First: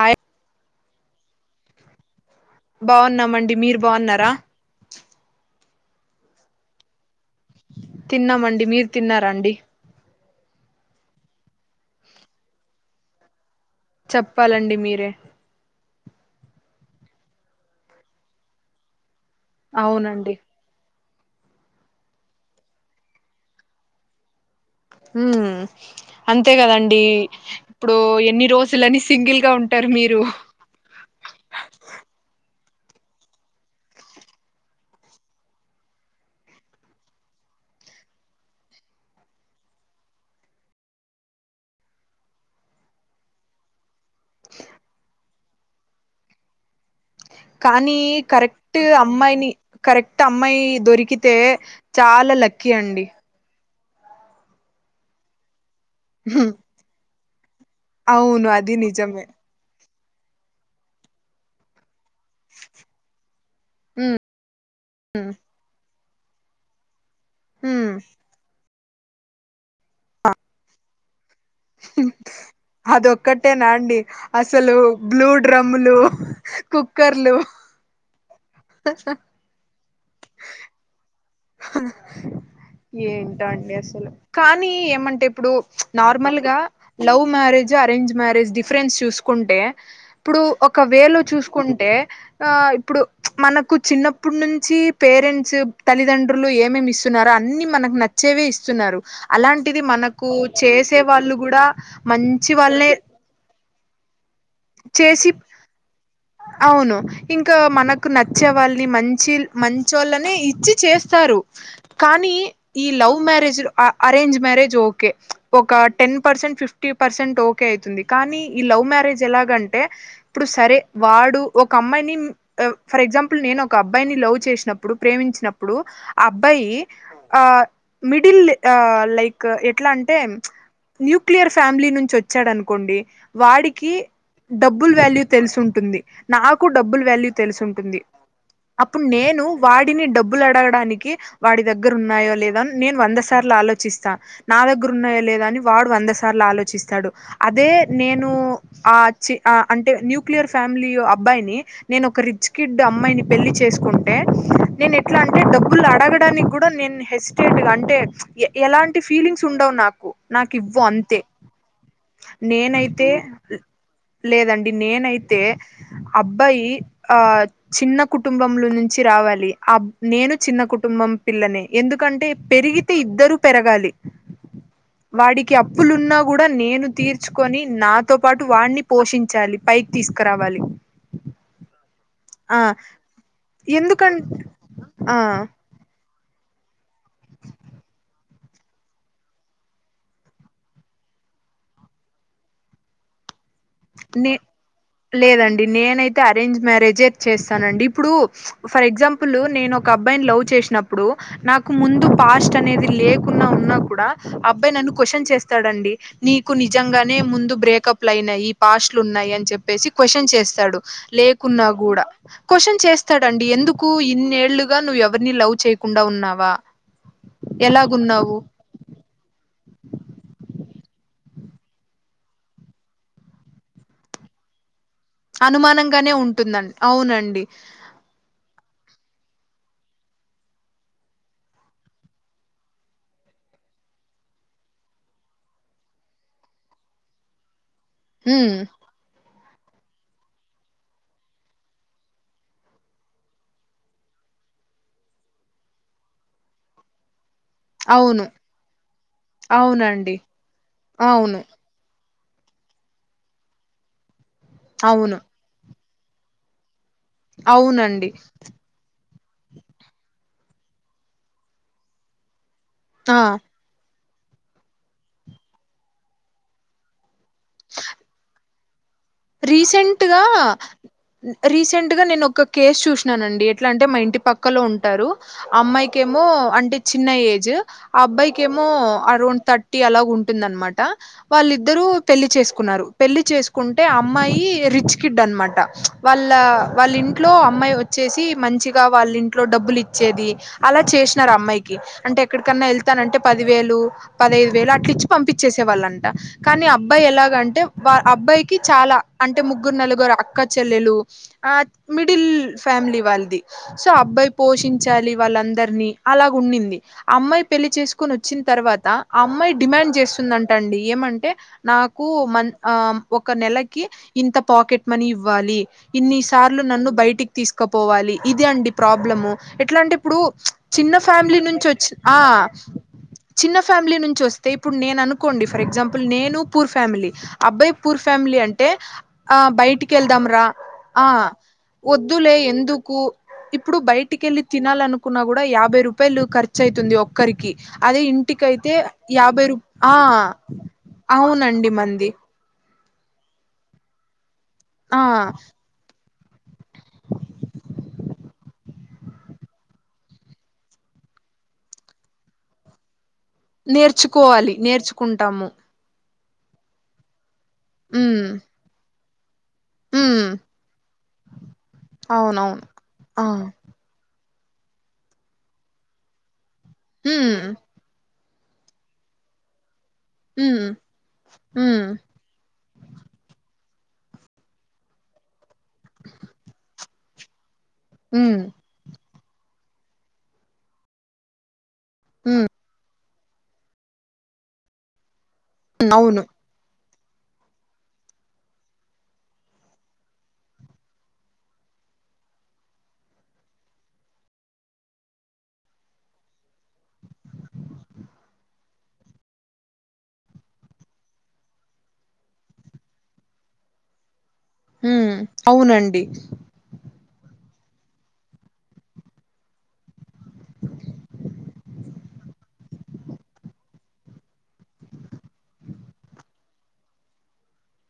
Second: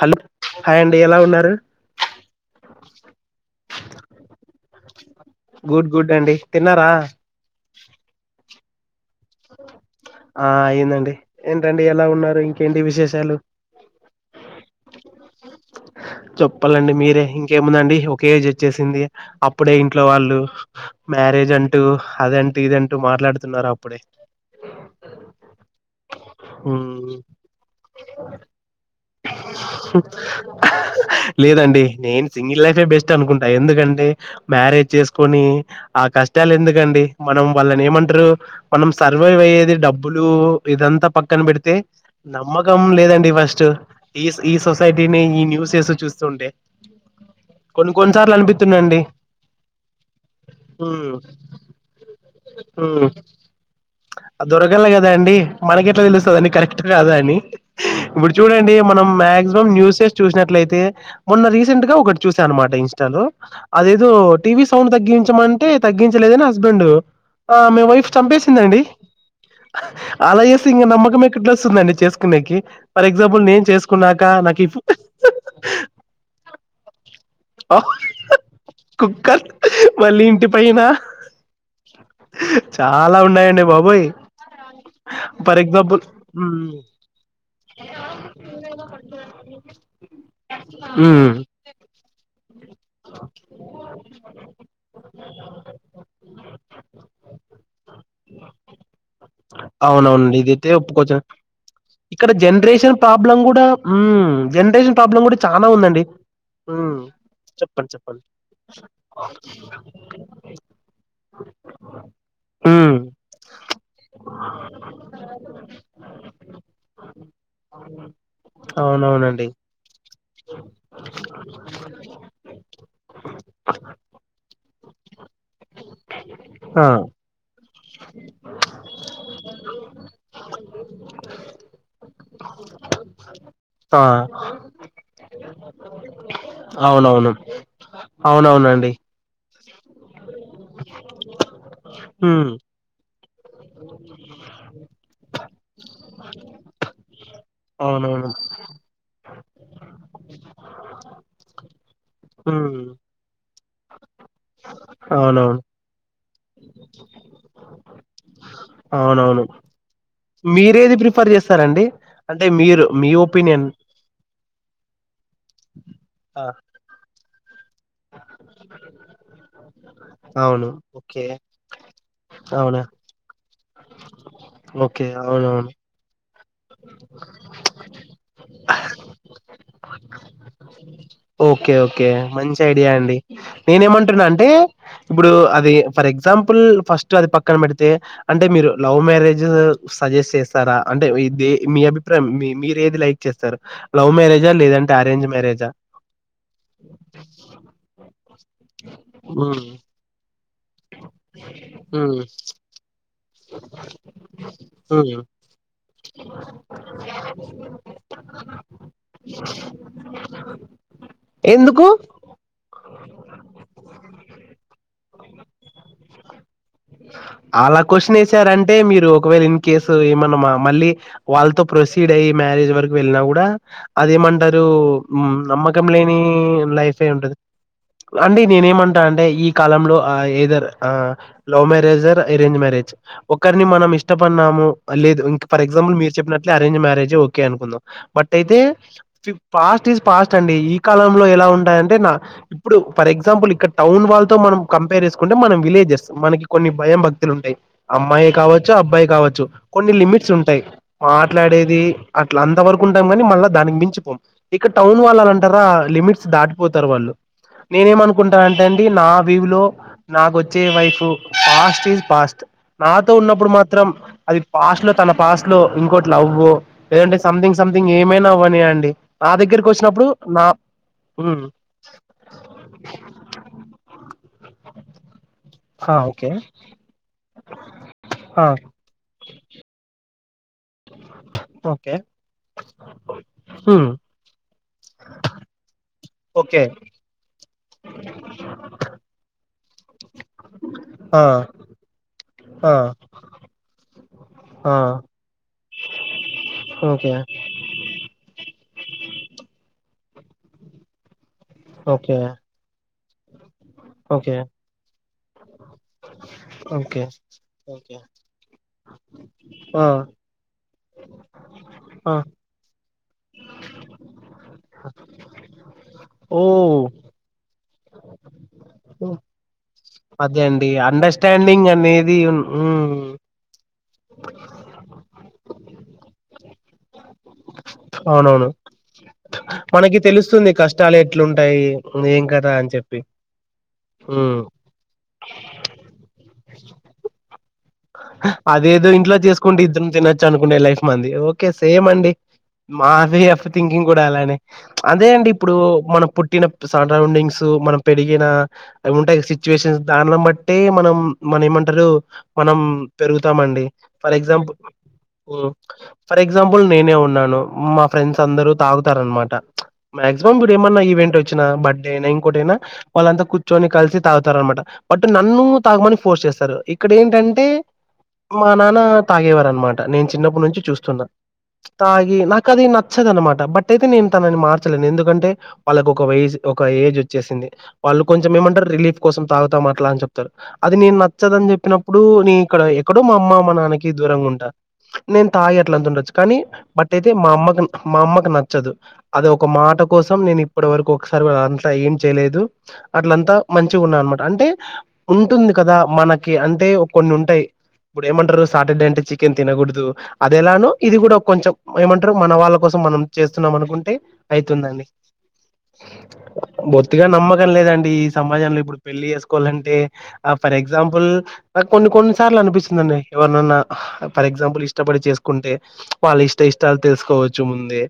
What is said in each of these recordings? Hello hi అండి ఎలా ఉన్నారు? బాన్నామండి మీరు బాన్నారా గుడ్ గుడ్ అండి. తిన్నారా? తిన్నామండి. మీర్ ఆ అయిందండి ఏంటండి ఎలా ఉన్నారు. ఇంకేంటి విశేషాలు. చెప్పాలండి మీరే. చెప్పాలండి మీరే ఇంకేముందండి. ఒక ఏజ్ వచ్చేసింది. అప్పుడే ఇంట్లో అవునండి వాళ్ళు, మ్యారేజ్ అంటూ, అదంటూ, ఇదంటూ, మాట్లాడుతున్నారు. అప్పుడే, ఉమ్ అంతే కదండి ఉమ్ ఇప్పుడు ఎన్ని రోజులని సింగిల్ గా ఉంటారు మీ లేదండి నేను సింగిల్ లైఫ్ ఏ బెస్ట్ అనుకుంటా ఎందుకంటే మ్యారేజ్ చేసుకొని ఆ కష్టాలు ఎందుకండి మనం వాళ్ళ ఏమంటారు మనం సర్వైవ్ అయ్యేది డబ్బులు ఇదంతా పక్కన పెడితే నమ్మకం లేదండి ఫస్ట్ ఈ ఈ సొసైటీని ఈ న్యూస్ సు చూస్తూ ఉంటే కానీ కరెక్ట్ అమ్మాయిని కరెక్ట్ అమ్మాయి హ్మ్ దొరికితే చాలా లక్కీ అండి హ్మ్ దొరకలే కదా అండి మనకి తెలుస్తది హ్మ్, అండి కరెక్ట్ కాదా అని ఇప్పుడు అవును అది చూడండి మనం నిజమే మాక్సిమం న్యూస్ స్ చూసినట్లయితే మొన్న రీసెంట్ గా ఒకటి చూసా అనమాట ఇంస్టాలో అదేదో టీవీ సౌండ్ తగ్గించమంటే తగ్గించలేదని హస్బెండ్ ఆమే హ్మ్, వైఫ్ చంపేసిందండి అలా చేస్తే ఇంకా నమకమే ట్ వస్తుందండి చేసుకునేకి ఫర్ ఎగ్జాంపుల్ నేను అదొక్కటేనా అండి చేసుకున్నాక నాకు అసలు బ్లూ డ్రమ్ములు కుక్కర్లు ఓ కుక్కర్ మళ్ళీ ఇంటి పైనా [inaudible] ఏంటో ఉన్నాయండి అండి బాబోయ్! అసలు కానీ ఏమంటే ఇప్పుడు ఫర్ ఎగ్జాంపుల్ నార్మల్ గా హ్మ్. Love marriage arrange marriage difference చూసుకుంటే ఇప్పుడు ఒక వే లో హ్మ్. చూసుకుంటే ఆ ఇప్పుడు మనకు చిన్నప్పుడు నుంచి పేరెంట్స్ తల్లిదం డ్రులు ఏమేమి ఇస్తున్నారో అన్ని మనకు నచ్చేవే ఇస్తున్నారు అలాంటిది మనకు అవునవునండి. ఇదైతే చేసే ఒప్పుకోవచ్చు. వాళ్ళు కూడా మంచి వాళ్ళే ప్రాబ్లం కూడా ఉమ్ చేసి అవును ఉమ్ ఇంకా చెప్పండి మనకు చెప్పండి నచ్చే వాళ్ళని మంచి మంచోళ్ళనే ఇచ్చి చేస్తారు కానీ ఈ ఉమ్ love marriage arrange marriage okay ఒక ten percent fifty percent okay అవుతుంది కానీ ఈ లవ్ మ్యారేజ్ అవునవునండి ఎలాగంటే ఇప్పుడు సరే వాడు ఒక అమ్మాయిని ఫర్ ఎగ్జాంపుల్ నేను ఒక అబ్బాయిని లవ్ చే నప్పుడు ప్రేమించి ప్పుడు ఆ అబ్బాయి ఆ ఆ మిడిల్ లైక్ ఎట్లా అంటే న్యూక్లియర్ ఫ్యామిలీ నుంచి వచ్చాడనుకోండి వాడికి ఆ డబ్బుల్ వాల్యూ తెలుసుంటుంది. నాకు డబ్బుల్ అవునవును వాల్యూ తెలుసుంటుంది అవునవునండి అప్పుడు నేను వాడిని డబ్బులు అడగడానికి వాడి దగ్గర ఉన్నాయో ఉమ్ లేదాని నేను వందస్ సార్లు ఆలోచిస్తా నా దగ్గరున్నాయ లేదా అని వాడు వంద సార్లు ఆలోచిస్తాడు అదే నేను అవునవును ఆ అంటే న్యూక్లియర్ ఫ్యామిలీ అబ్బాయిని నేనొక రిచ్ ఉమ్ కిడ్ అమ్మాయిని పెళ్లి చేసు నేను ఎట్లా అంటే అవునవును డబ్బులు అడగడానికి కూడా నేను హెసిటేట్ అంటే ఎలాంటి అవునవును ఫీలింగ్స్ ఉండవు నాకు నాకు ఇవ్వు మీరేది అంతే ప్రిఫర్ చేస్తారండి అంటే మీరు మీ నేనైతే ఒపీనియన్ లేదండి నేనైతే ఆ, అబ్బాయి ఆ చిన్న కుటుంబంలో నుంచి రావాలి. అబ్ నేను చిన్న అవును కుటుంబం ఓకే పిల్లనే ఎందుకంటే అవునా పెరిగితే ఇద్దరు పెరగ ఓకే వాడికి అవునవును అప్పులున్నా కూడా నేను తీర్చుకొని నాతో పాటు వాణి పోషించాలి పైకి తీసుకురావాలి ఓకే ఓకే ఆ మంచి ఐడియా అండి నేనే ఎందుకం ఏమంటున్నా అంటే ఆ ఇప్పుడు అది ఫర్ ఎగ్జాంపుల్ ఫస్ట్ అది పక్కన పెడితే అంటే మీరు లవ్ మ్యారేజ్ సజెస్ట్ చేస్తారా అంటే మీ అభిప్రాయం మీరు ఏది లైక్ చేస్తారు లవ్ నే మ్యారేజా లేదం లేదండి నేనైతే అరేంజ్ మ్యారేజ్ చేస్తానండి ఇప్పుడు ఫర్ ఎగ్జాంపుల్ హ్మ్ నేను ఒక ఒక అబ్బాయిని లవ్ చేసి నప్పుడు నాకు ముందు హ్మ్ పాస్ట్ అనేది లేకున్నా ఉన్నా కూడా అబ్బాయి నన్ను హ్మ్ క్వశ్చన్ చేస్తాడు అ అండి నీకు నిజంగానే ముందు బ్రేకప్ లు అయినాయి పాస్ట్లు ఉన్నాయి అని చెప్పేసి క్వశ్చన్ చేస్తాడు, లేకున్నా ఎందుకు? కూడా క్వశ్చన్ చేస్తాడు అండి ఎం ఎందుకు ఇన్నేళ్లుగా నువ్వు ఎవరినీ లవ్ చేయకుండా ఉన్నావా ఆళ్ళకు క్వషన్ ఎలాగున్నావు ఏసారంటే మీరు ఒకవేళ ఇన్ కేసు ఏమన్నా మా మళ్ళీ వాళ్ళతో ప్రొసీడ్ అయ్యి మ్యారేజ్ వరకు వెళ్ళినా కూడా అదేం అంటారు ఉమ్ నమ్మకం అనుమానంగానే లేని ఉంటుందండి లైఫే ఉంటది అవునండి అంటే నేనేం అన్ టా అంటే ఈ కాలంలో ఆ ఏ దర్ ఆ love marriage or arrange marriage ఒకరిని మనం ఇష్టపడినాము లేదు ఇంక్ ఫర్ ఎగ్జాంపుల్ మీరు చెప్పినట్లే అరేంజ్ మ్యారేజ్ ఓకే అనుకుందాం బట్ ఉమ్ అయితే ఫఫ్ ఫాస్ట్ ఈస్ ఫాస్ట్ అండి ఈ కాలంలో ఎలా ఉంటాయంటే నా ఇప్పుడు ఫర్ ఎగ్జాంపుల్ ఇక్కడ టౌన్ వాళ్ళ తో మ మనం కంపేర్ చేసుకుంటే మనం విలేజెస్ మనకి కొన్ని భయం భ త్తులు ఉంటాయి అవును అమ్మాయే కావచ్చు అబ్బాయే కావచ్చు కొన్ని అవునండి లిమిట్స్ ఉంటాయి అవును ఆట్లాడేది అట్లా అంత వరకు ఉంటాం కాని మళ్ళా దానికి మించి పోం ఇక టౌన్ అవును వాళ్ళలంటారా లిమిట్స్ దాటిపో తారు వాళ్ళు నేనేం అవునండి అనుకుంటా అంటే అండి నా వ్యూ లో నాకొచ్చే వైఫ్ ఫాస్ట్ ఈజ్ ఫాస్ట్ నాతో ఆ! ఉన్నప్పుడు మాత్రం అది పాస్ట్ లో తన పాస్ట్ లో ఇంకోటి లవ్వు లేదంటే సంథింగ్ సంథింగ్ ఏమైనా అవ్వనీయండి నా దగ్గరకి వచ్చినప్పుడు రీసెంట్‌గా నా ఉమ్ రీసెంట్ గా నేను ఒక కేసు చూసినానండి ఎట్లా అంటే మా ఇంటి పక్కలో ఉంటారు హా అమ్మాయికేమో ఓకే అంటే చిన్న ఏజ్ ఆ హా అబ్బాయికేమో అరౌండ్ థర్టీ అలాగుం టుందనమాట వాళ్ళిద్దరూ ఓకే పెళ్లి చేసుకున్నారు పెళ్లి చేసుకుం టే ఉమ్ అమ్మాయి రిచ్ కిడ్ అనమాట వాళ్ళ ఓకే వాళ్ళింట్లో అమ్ మ్మాయి వచ్చేసి మంచిగా వాళ్ళింట్లో డబ్బులి చ్చేది అలా ఆ చేసినారు అమ్మాయికి అంటే ఎక్కడిన్నా ఆ ఎళ్తాంటే పది వేలు పదైదు వేలు ఆ అట్లి చ్చి పంపిచ్చేసేళ్ళంట కానీ అబ్బాయి ఓకే ఎలాగంటే వా ఆ అబ్బాయి కి చాలా అంటే ముగ్గురు నలుగురు అక్కా చెల్లెలు ఆ ఓకే మిడిల్ ఫ్యామిలీ వాళ్ళిది సో అబ్బాయి ఓకే పోషించాలి వాళ్ళందర్ అని అలాగున్నింది ఓకే అమ్మాయి పెళ్లి ఓకే చేసుకొని వచ్చిన తర్వాత ఆ అమ్మాయి ఆ డిమాండ్ చేస్తుందంటం డి ఏమంటే నాకు ఆ మం ఆం ఒక నెలకి ఇంత పాకెట్ మనీ ఇవ్వాలి, ఇన్ని ఓ సార్లు నన్ను బైటికి తీసుకపోవాలి. ఇది అండి ప్రాబ్లము ఎట్లాంటే ఇప్పుడు అదే ప్చ్ అండి చిన్న ఫ్యామిలీ నుంచి అండర్స్టాండింగ్ వచ్చి అనేది ఆ ఉన్- ఉమ్ చిన్న ఫ్యామిలీ నుంచి వస్తే ఇప్పుడు నేను అనుకోండి ఫర్ ఎగ్జాంపుల్ నేను పూర్ ఫ్యామిలీ అబ్బా య్ పూర్ ఫ్యామిలీ అవునవును అంటే ఆ బయటికి మనకి వెళ్దాం రా, తెలుస్తుంది కష్టాలు ఆ ఎట్లుంటాయి ఏం వద్దులే కదా ఎం అని దుకు చెప్పి ఇప్పుడు బయటికి ఉమ్ వెళ్ళి తినాలనుకున్నా కూడా యాభై రూపాయలు ఖర్చు అయితుంది ఒక్కరికి అదే [unintelligible] ఇంటికైతే అదేదో ఇంట్లో యాభై రూ చేసుకుంటే ఇద్దరం ఆ తినొచ్చు అనుకుండే లైఫ్ మంది ఓకే అవునండి సేమ్ మంది అండి. మా వే ఆఫ్ థింకింగ్ కూడా అలానే ప్చ్ ఆ అదే అండి ఇప్పుడు మనం పు ట్టిన సరౌండింగ్స్ మనం పెరిగిన అవి ఉంటాయిగ సిచ్యువేషన్స్ దాన్లని బట్టే మనం మన ఏమంటరు మనం పెరుగుతామండి ఫర్ నేర్చుకోవాలి ఎగ్జాంపుల్ నేర్చుకుంటాము ఉమ్ ఫర్ ఎగ్జాంపుల్ నేనే ఉన్నాను మా ఫ్రెండ్స్ ఉమ్ అందరూ తాగుతారన్మాట ప్చ్ ఉమ్ మ్యాగ్జిమం ఇప్పుడు ఏమన్నా ఈవెంట్ వచ్చినా బర్త్డే అయినా ఇంకోటి అయినా అవునవును ఆ వాళ్ళంతా కూర్చొని కలిసి తాగు తారు అనమాట బట్ నన్ను తాగమని ఫోర్స్ చేస్తారు ఇక్కడ ఏంటం ఉమ్ మా నాన్న తాగేవారు అనమాట నేను చిన్నప్పుడు నుంచి ఉమ్ చూస్తున్నా ఉమ్ తాగి నా కది నచ్చదు ఆనమాట బట్ అయితే నేను తనని మార్చలేను ఎందుకంటే వాళ్ళకి ఒక వయస్ ఒక ఏజ్ వచ్చేసింది. వాళ్ళు కొంచెం ఉమ్ ఏమంటారు రిలీఫ్ కోసం తాగుతాం అట్లా అ చెప్తారు అది నేను నచ్చదని చెప్పినప్ పుడు నే ఉమ్ ఇక్కడ ఎక్కడో మా అమ్మ మా నాన్నకి దూరంగా ఉంటా నేను తాగి అట్లంత ఉండొచ్చు అవును కానీ బట్ టైతే మా అమ్మకు మా అమ్మకు నచ్చదు అది ఒక మాట కోసం నేను ఇప్పడి వరకు ఒకసారి కూడ [unintelligible] అంత అయి ఏం చేయలేదు అట్లంతా మంచిగ ఉన్నా అనమాట అంటే ఉంటుంది కదా మనకి అంటే కొన్ని ఉంటాయ్ ఇప్పుడు ఏమంటారు సాటర్డే అంటే చికెన్ తినకూడదు అదేలానో ఇది కూడా కొంచెం ఏమంటరు మన వాళ్ళ కోసం మనం చేస్తున్నాం అనుకుంటే అయితుందండి ఉమ్ అవునండి [unintelligible] ట్టిగా నమ్మకం లేదండి ఈ సమాజంలో ఇప్పుడు పెళ్లి చేసుకోవాలంటే ఆ ఫర్ ఎగ్సాంపుల్ నా కొన్ని కొన్ని సార్లు అనిపిస్తుందండి ఎవరినన్నా ఫర్ ఎగ్జాంపుల్ ఇష్టపడి చేసుకుంటే వాళ్ళు ఇష్ట ఇ ఇష్ట తెలుసుకోవచ్చు ముందే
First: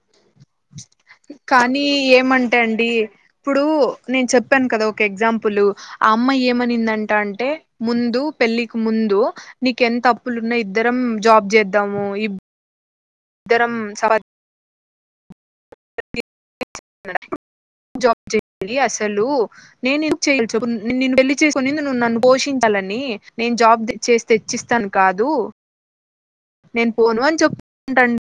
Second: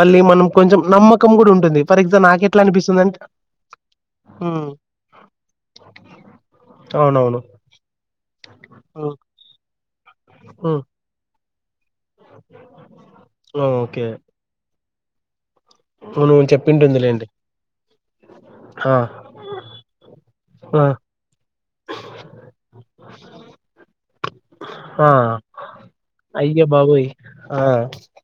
మళ్ళీ మన కొంచెం నమ్మకం కూడా ఉంటుంది కానీ ఫర్ ఎగ్జాపుల్ నాకు ఏమంటే ఎట్లా అండి అనిపిస్తుందింటే లు ఆ అమ్మయి ఏమనిందంట అంటే ముందు ముందు పెళ్ళకి ఉమ్ ముందు నీక ఎంత అప్పులున్నా ఉమ్ ఇద్దరం జాబ్ చే ము ఇ ఇద్దరం వు నువ్వు చెప్పింటుందిలేండి జాబ్ చెయాలి ఆ అసలు నేను ఆ ఏం వళ్ళి చేసుకుని నన్ను పోషించ లని నేను జాబ్ చేసి తెచ్చిస్తాను ఆ కాదు అయ్య నేను బాబోయ్ పోను అని ఆ చెప్తుంటండి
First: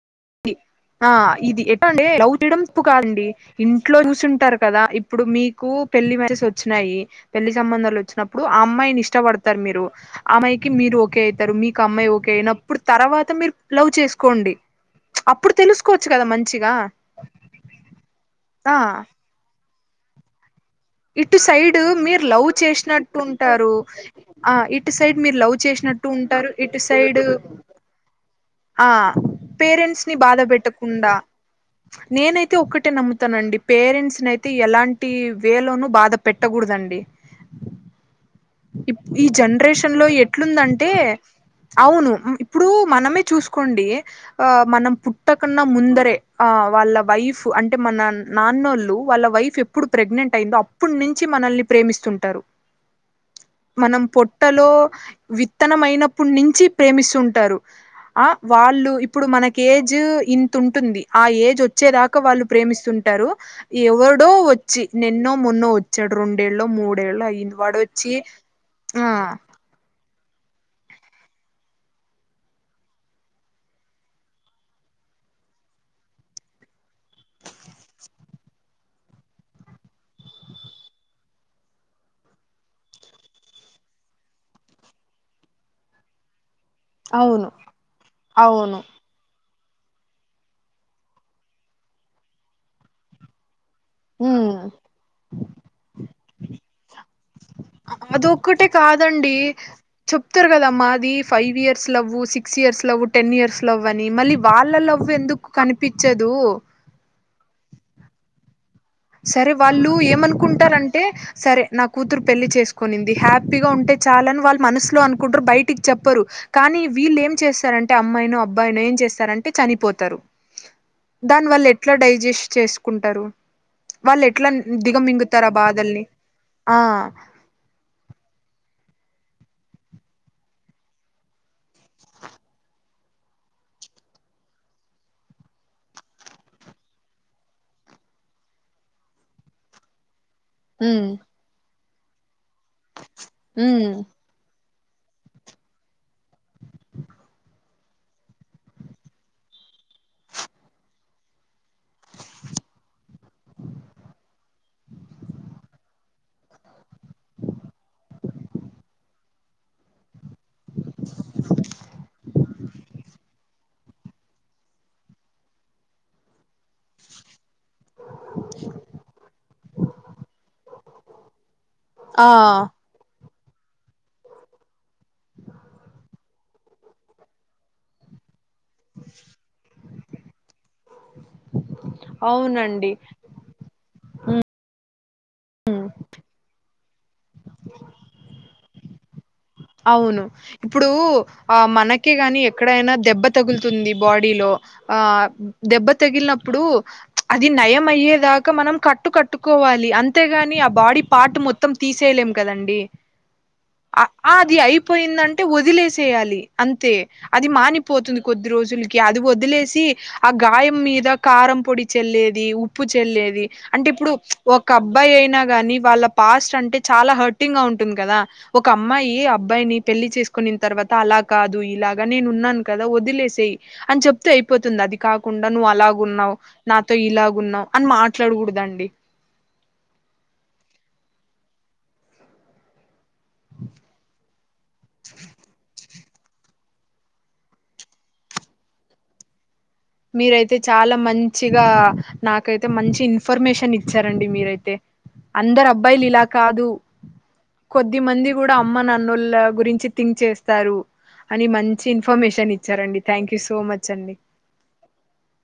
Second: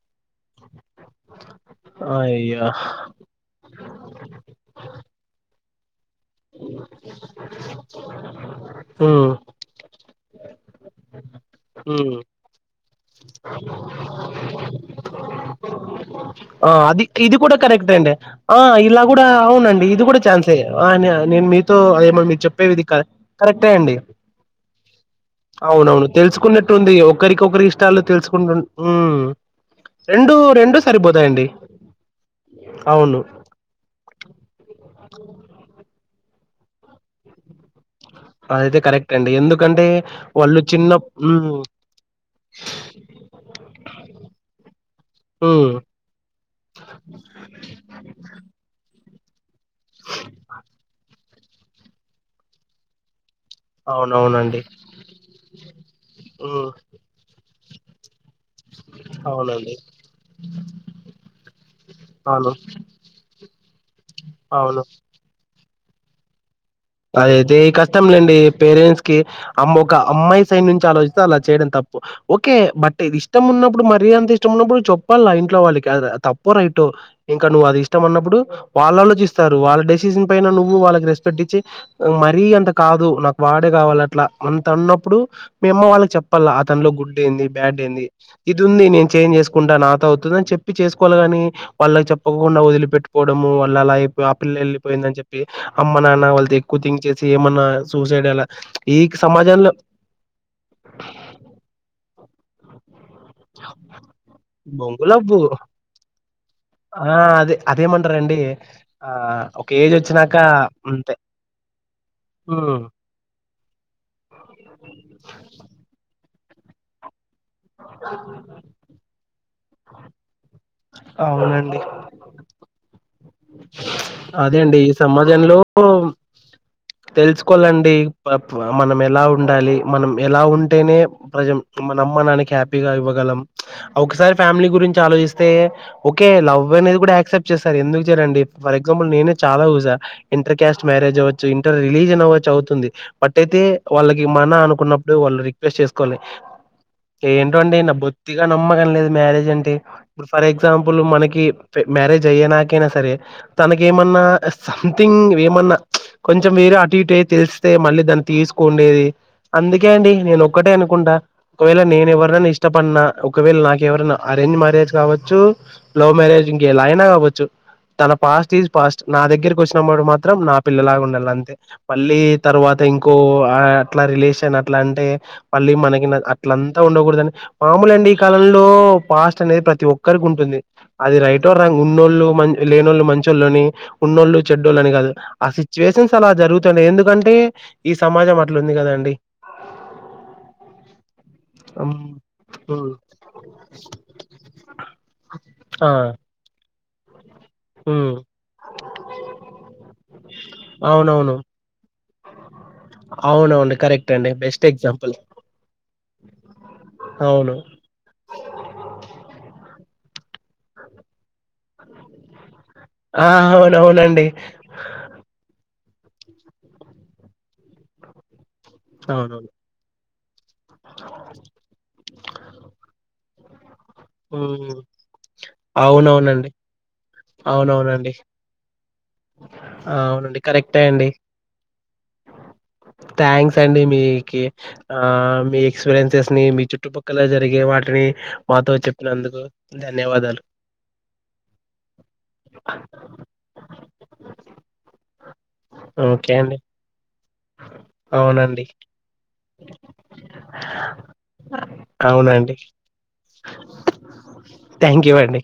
ఆ ఇది ఎట్ అ రౌ అయ్యా చేప్పు కాదండి ఇంట్లో చూసింటారు కదా ఇప్పుడు మీకు పెళ్లి మెస్ వచ్చినాయి పెళ్లి సంబంధాలు వచ్చినప్పుడు ఆ అమ్మాయిని ఉమ్ ఇష్టపడతారు మీరు అమ్మాయికి మీరు ఒకే అవుతారు మీకు అమ్మాయి ఉమ్ ఓకే అయినప్పుడు తర్వాత మీరు లవ్ చేసుకోండి అప్పుడు తెలుసుకోవచ్చు కదా ఆ మంచిగా అది ఇది కూడా కరెక్ట్ అండి ఆ ఇలా కూడా అవునండి ఇది కూడా ఛాన్స్ అ ఆ ఇటు నేను మీతో సైడ్ అదేమ మీరు లవ్ చెప్పేవిది చేసినట్టు కరెక్టే ఉంటారు అండి ఆ ఇటు సైడ్ మీరు లవ్ అవునవును చేసినట్టు ఉంటారు తెలుసుకున్నట్టు ఇటు ఉంది సైడ్ ఒకరికి ఒకరి ఇష్టాలు తెలుసుకున్న ఆ పేరెంట్స్ ని రెండు బాధ రెండు పెట్టకుండా సరిపోతాయండి నేనైతే ఒక్కటే అవును నమ్ముతానండి పేరెంట్స్ నయితే ఎలాంటి లోనూ బాధ పెట్టకూడదండి అదైతే కరెక్ట్ ఈ అండి ఎందుకంటే జనరేషన్ లో వాళ్ళు ఎట్లుందంటే చిన్న మ్మ్ అవును ఇప్పుడు మనమే చూసుకోండి ఆ మనం పుట్టకున్నా మ్మ్ ముందరే ఆ వాళ్ళ వైఫ్ అంటే మన నాన్నోళ్ళు వాళ్ళ వైఫ్ ఎప్పుడు ప్రెగ్నెంట్ అయిందో అప్పటి నుంచి మనల్ని ప్రేమిస్తుంటారు మనం అవునవునండి పొట్టలో విత్తనామ్ అయినప్పటి నుంచి మ్మ్ ప్రేమిస్తుంటారు ఆ వాళ్ళు ఇప్పుడు మనకి అవునండి ఏజ్ ఇంత ఉంటుంది ఆ ఏజ్ వచ్చేదాకా వాళ్ళు అవును ప్రేమిస్తుంటారు ఎవడో వచ్చి అవును నిన్నో మొన్నో వచ్చాడు రెండేళ్ళో మూడేళ్ళ అయింది వాడు వచ్చి అండి పేరెంట్స్ ఆ కి అమ్మక అమ్మాయి సైడ్ నుంచి ఆలోచిస్త అలా చేయడం తప్పు ఓకే బట్ ఇది ఇష్టం ఉన్నప్పుడు మరి అంత ఇష్టం ఉన్నప్పుడు చె చెప్పల ఇంట్లో వాళ్ళకి తప్ప రైట్ ఇంకా నువ్వు అది ఇష్టం అన్నప్పుడు వాళ్ళలో చిస్తారు వాళ్ళ డ సీన్ పైన నువు వాళకి రెస్పెట్ ఇచ్చి మరీ అంత కాదు నాకు వాడే కావాలి అట్లా అంత అన్నప్పుడు మే అమ్మ వాళ్ళకి చెప్పాల లో గుడ్ ఏంది అవును బ్యాడ్ ఏంది ఇది అవును ఉంది నేను చేంజ్ చేసుకు కు నాతొ అవుతుంది అని చెప్ప చేకోలిగాని వాళ్ళకి చెప్పకుండా వదిలి పెట్టి పోవడము పిల్ల అయి ఆ ఉమ్ పిల్ల వెళ్ళిపోయిందని చెప్ప అమ్మ నాన్నళ్ళ థింక్ చేసి ఏమన్నా సూసైడ్ అలా అదొక్కటే ఈ కాదండి సమాజంలో చెప్తారు కదమ్మా అది five years love six years love ten years love అని మళ్ళీ వాళ్ళ లవ్ బొంగులవ్వు ఎందుకు కనిపించదు అదేమంటార అండి సరే వాళ్ళు ఏమనుకుంటారంటే అంతే సరే నా కూతురు పెళ్లి హ్మ్ చేసుకనింది హ్యాపీగా ఉంటే చాలని వాళ్ళు మనసులో అనుకుంటారు బయటికి చెప్పరు కానీ వీళ్ళు ఏం చేస్తారంటే అమ్మాయినో అబ్బాయినో ఏం చేస్తారంటే చనిపోతారు దాని వల్ల అవునండి ఎట్లా డైజెస్ట్ చేసుకుంటారు వాళ్ళు ఎట్లా అదే అండి ఈ దిగమింగుతారు ఆ సమాజంలో బాధల్ని ఆ తెలుసుకోవాలండి మనం ఎలా ఉండాలి మనం ఎలా ఉంటేనే ప్రజెంట్ మనం అమ్మ నాన్న కి హ్యాపీగా ఇవ్వగలం ఒకసారి ఫ్యామిలీ గురించి ఆలోచిస్తే ఓకే లవ్ అనేది కూడా యాక్సెప్ట్ చేస్తారు ఎందుకు డి ఫర్ ఎ్జాంపుల్ నేనే చాల ూజా ఇర్ కాస్ట్ ఉమ్ మ్యారేజ్ అవచ్చు ఇంటర్ రిలీజన్ అవ్వచ్చు చదువుతుంది బట్యితే ఉమ్ వాళ్ళకి మన అనుకున్నప్పుడు వాళ్ళు రిక్వెస్ట్ చేసుకోవాలి ఏంటో అండి నా బొత్తిగా నమ్మకం లేదు మ్యారేజ్ అంటే ఇప్పుడు ఫర్ ఎగ్జాంపుల్ మనకి మ్యారేజ్ అయ్యే నాకైనా సరే తనక ఏమన్నా సంథింగ్ ఏమన్నా కొంచెం వేరే అటు ఇటే తెలిస్తే మళ్ళీ దాన్ని తీసుకుండేది అందుకే అండి నేను ఒక్కటే అనుకుంటా ఒకవేళ నేను ఎవరినని ఇష్టపడిన ఒకవేళ నాకు ఎవరైనా అరేంజ్ మ్యారేజ్ కావచ్చు లవ్ మ్యారేజ్ ఇంక ఎలా అయినా కావచ్చు తన పాస్ట్ ఈజ్ పాస్ట్ నా దగ్గరకి వచ్చినప్పుడు మాత్రం నా పిల్లలాగా ఉండాలి అంతే మళ్ళీ ఆ త తర్వాత ఇంకో అట్లా రిలేషన్ అట్లా అంటే మళ్ళీ మనకి ఇట్లంతా ఉండకూడదండి మామొలె అండి ఈ కాలంలో పాస్ట్ అనేది ప్రతి ఒక్కరికి ఉంటుంది అది రైటో రాంగ్ ఉన్నోళ్ళు మ అవునండి లేనోళ్ళు మంచొళ్ళని ఉన్నోళ్ళు చెడ్డోళ్ళు అని గాదు ఆ సిచ్యువేషన్స్ అలా జరుగుతున్నాయ్ ఎందుకంటే ఈ సమాజం అట్లా ఉంది కదండి అవును ఇప్పుడు ఆ అమ్ మనకే గాని ఉమ్ ఎక్కడైనా దెబ్బ తగులుతుంది బాడీలో ఆ దెబ్బ ఆ తగిలినప్పుడు అది నయం ఉమ్ అయ్యేదాకా మనం కట్టు కట్టుకోవాలి అంతేగాని ఆ బాడీ అవునవును పార్ట్ మొత్తం తీసే లేం కదండి అవును అండి కరక్టే ఆ అది అయిపోయిందంటే వదిలేసేయాలి అంతే అది అవును మానిపోతుంది కొద్ది రోజులకి అది వదిలేసి ఆ గాయం మీద కారం పొడి చెల్లేది ఉప్పు ఆ చెల్లేది అంటే ఇప్పుడు అవునవునండి ఒక అబ్బాయి అయినా గానీ వాళ్ళ పాస్ట్ అంటే చాలా హర్టింగ్ గా ఉంటుంది కదా ఒక అమ్మాయి అవునవును అబ్బాయిని పెళ్లి చేస్ కొనిన తర్వాత అలా కాదు ఇలాగా నేను ఉన్నాను కదా వదిలేసేయ్ అని చెప్తే ఉమ్ అయిపోతుంది అది కాకుండా నువ్వు అలాగున్నావ్ అవునవునండి నాతో ఇలా అవునవునండి అవునండి కరెక్ట్ అం డి థ్యాంక్స్ అండి మీకీ ఆ మీక్ ఎస్పీరియన్సెస్ ని మీ చుట్టుపక్కల జరిగే వాటిని మాతో చెప్పినందుకు ధన్యవాదాలు మీరైతే చాలా మంచిగా గా నాకైతే మంచి ఇన్ఫర్మేషన్ ఇచ్చారండి మీరైతే అందరు అబ్బాయిలు ఇలా ఓకే అండి కాదు కొద్ది మంది గూడా అవునండి అమ్మ నన్నోళ్ గురించి థింక్ చేస్తారు అని మంచి ఇన్ఫర్మేషన్ అవునండి ఇచ్చారండి థ్యాంక్ యూ సో మచ్ అండి థ్యాంక్ యూ అండి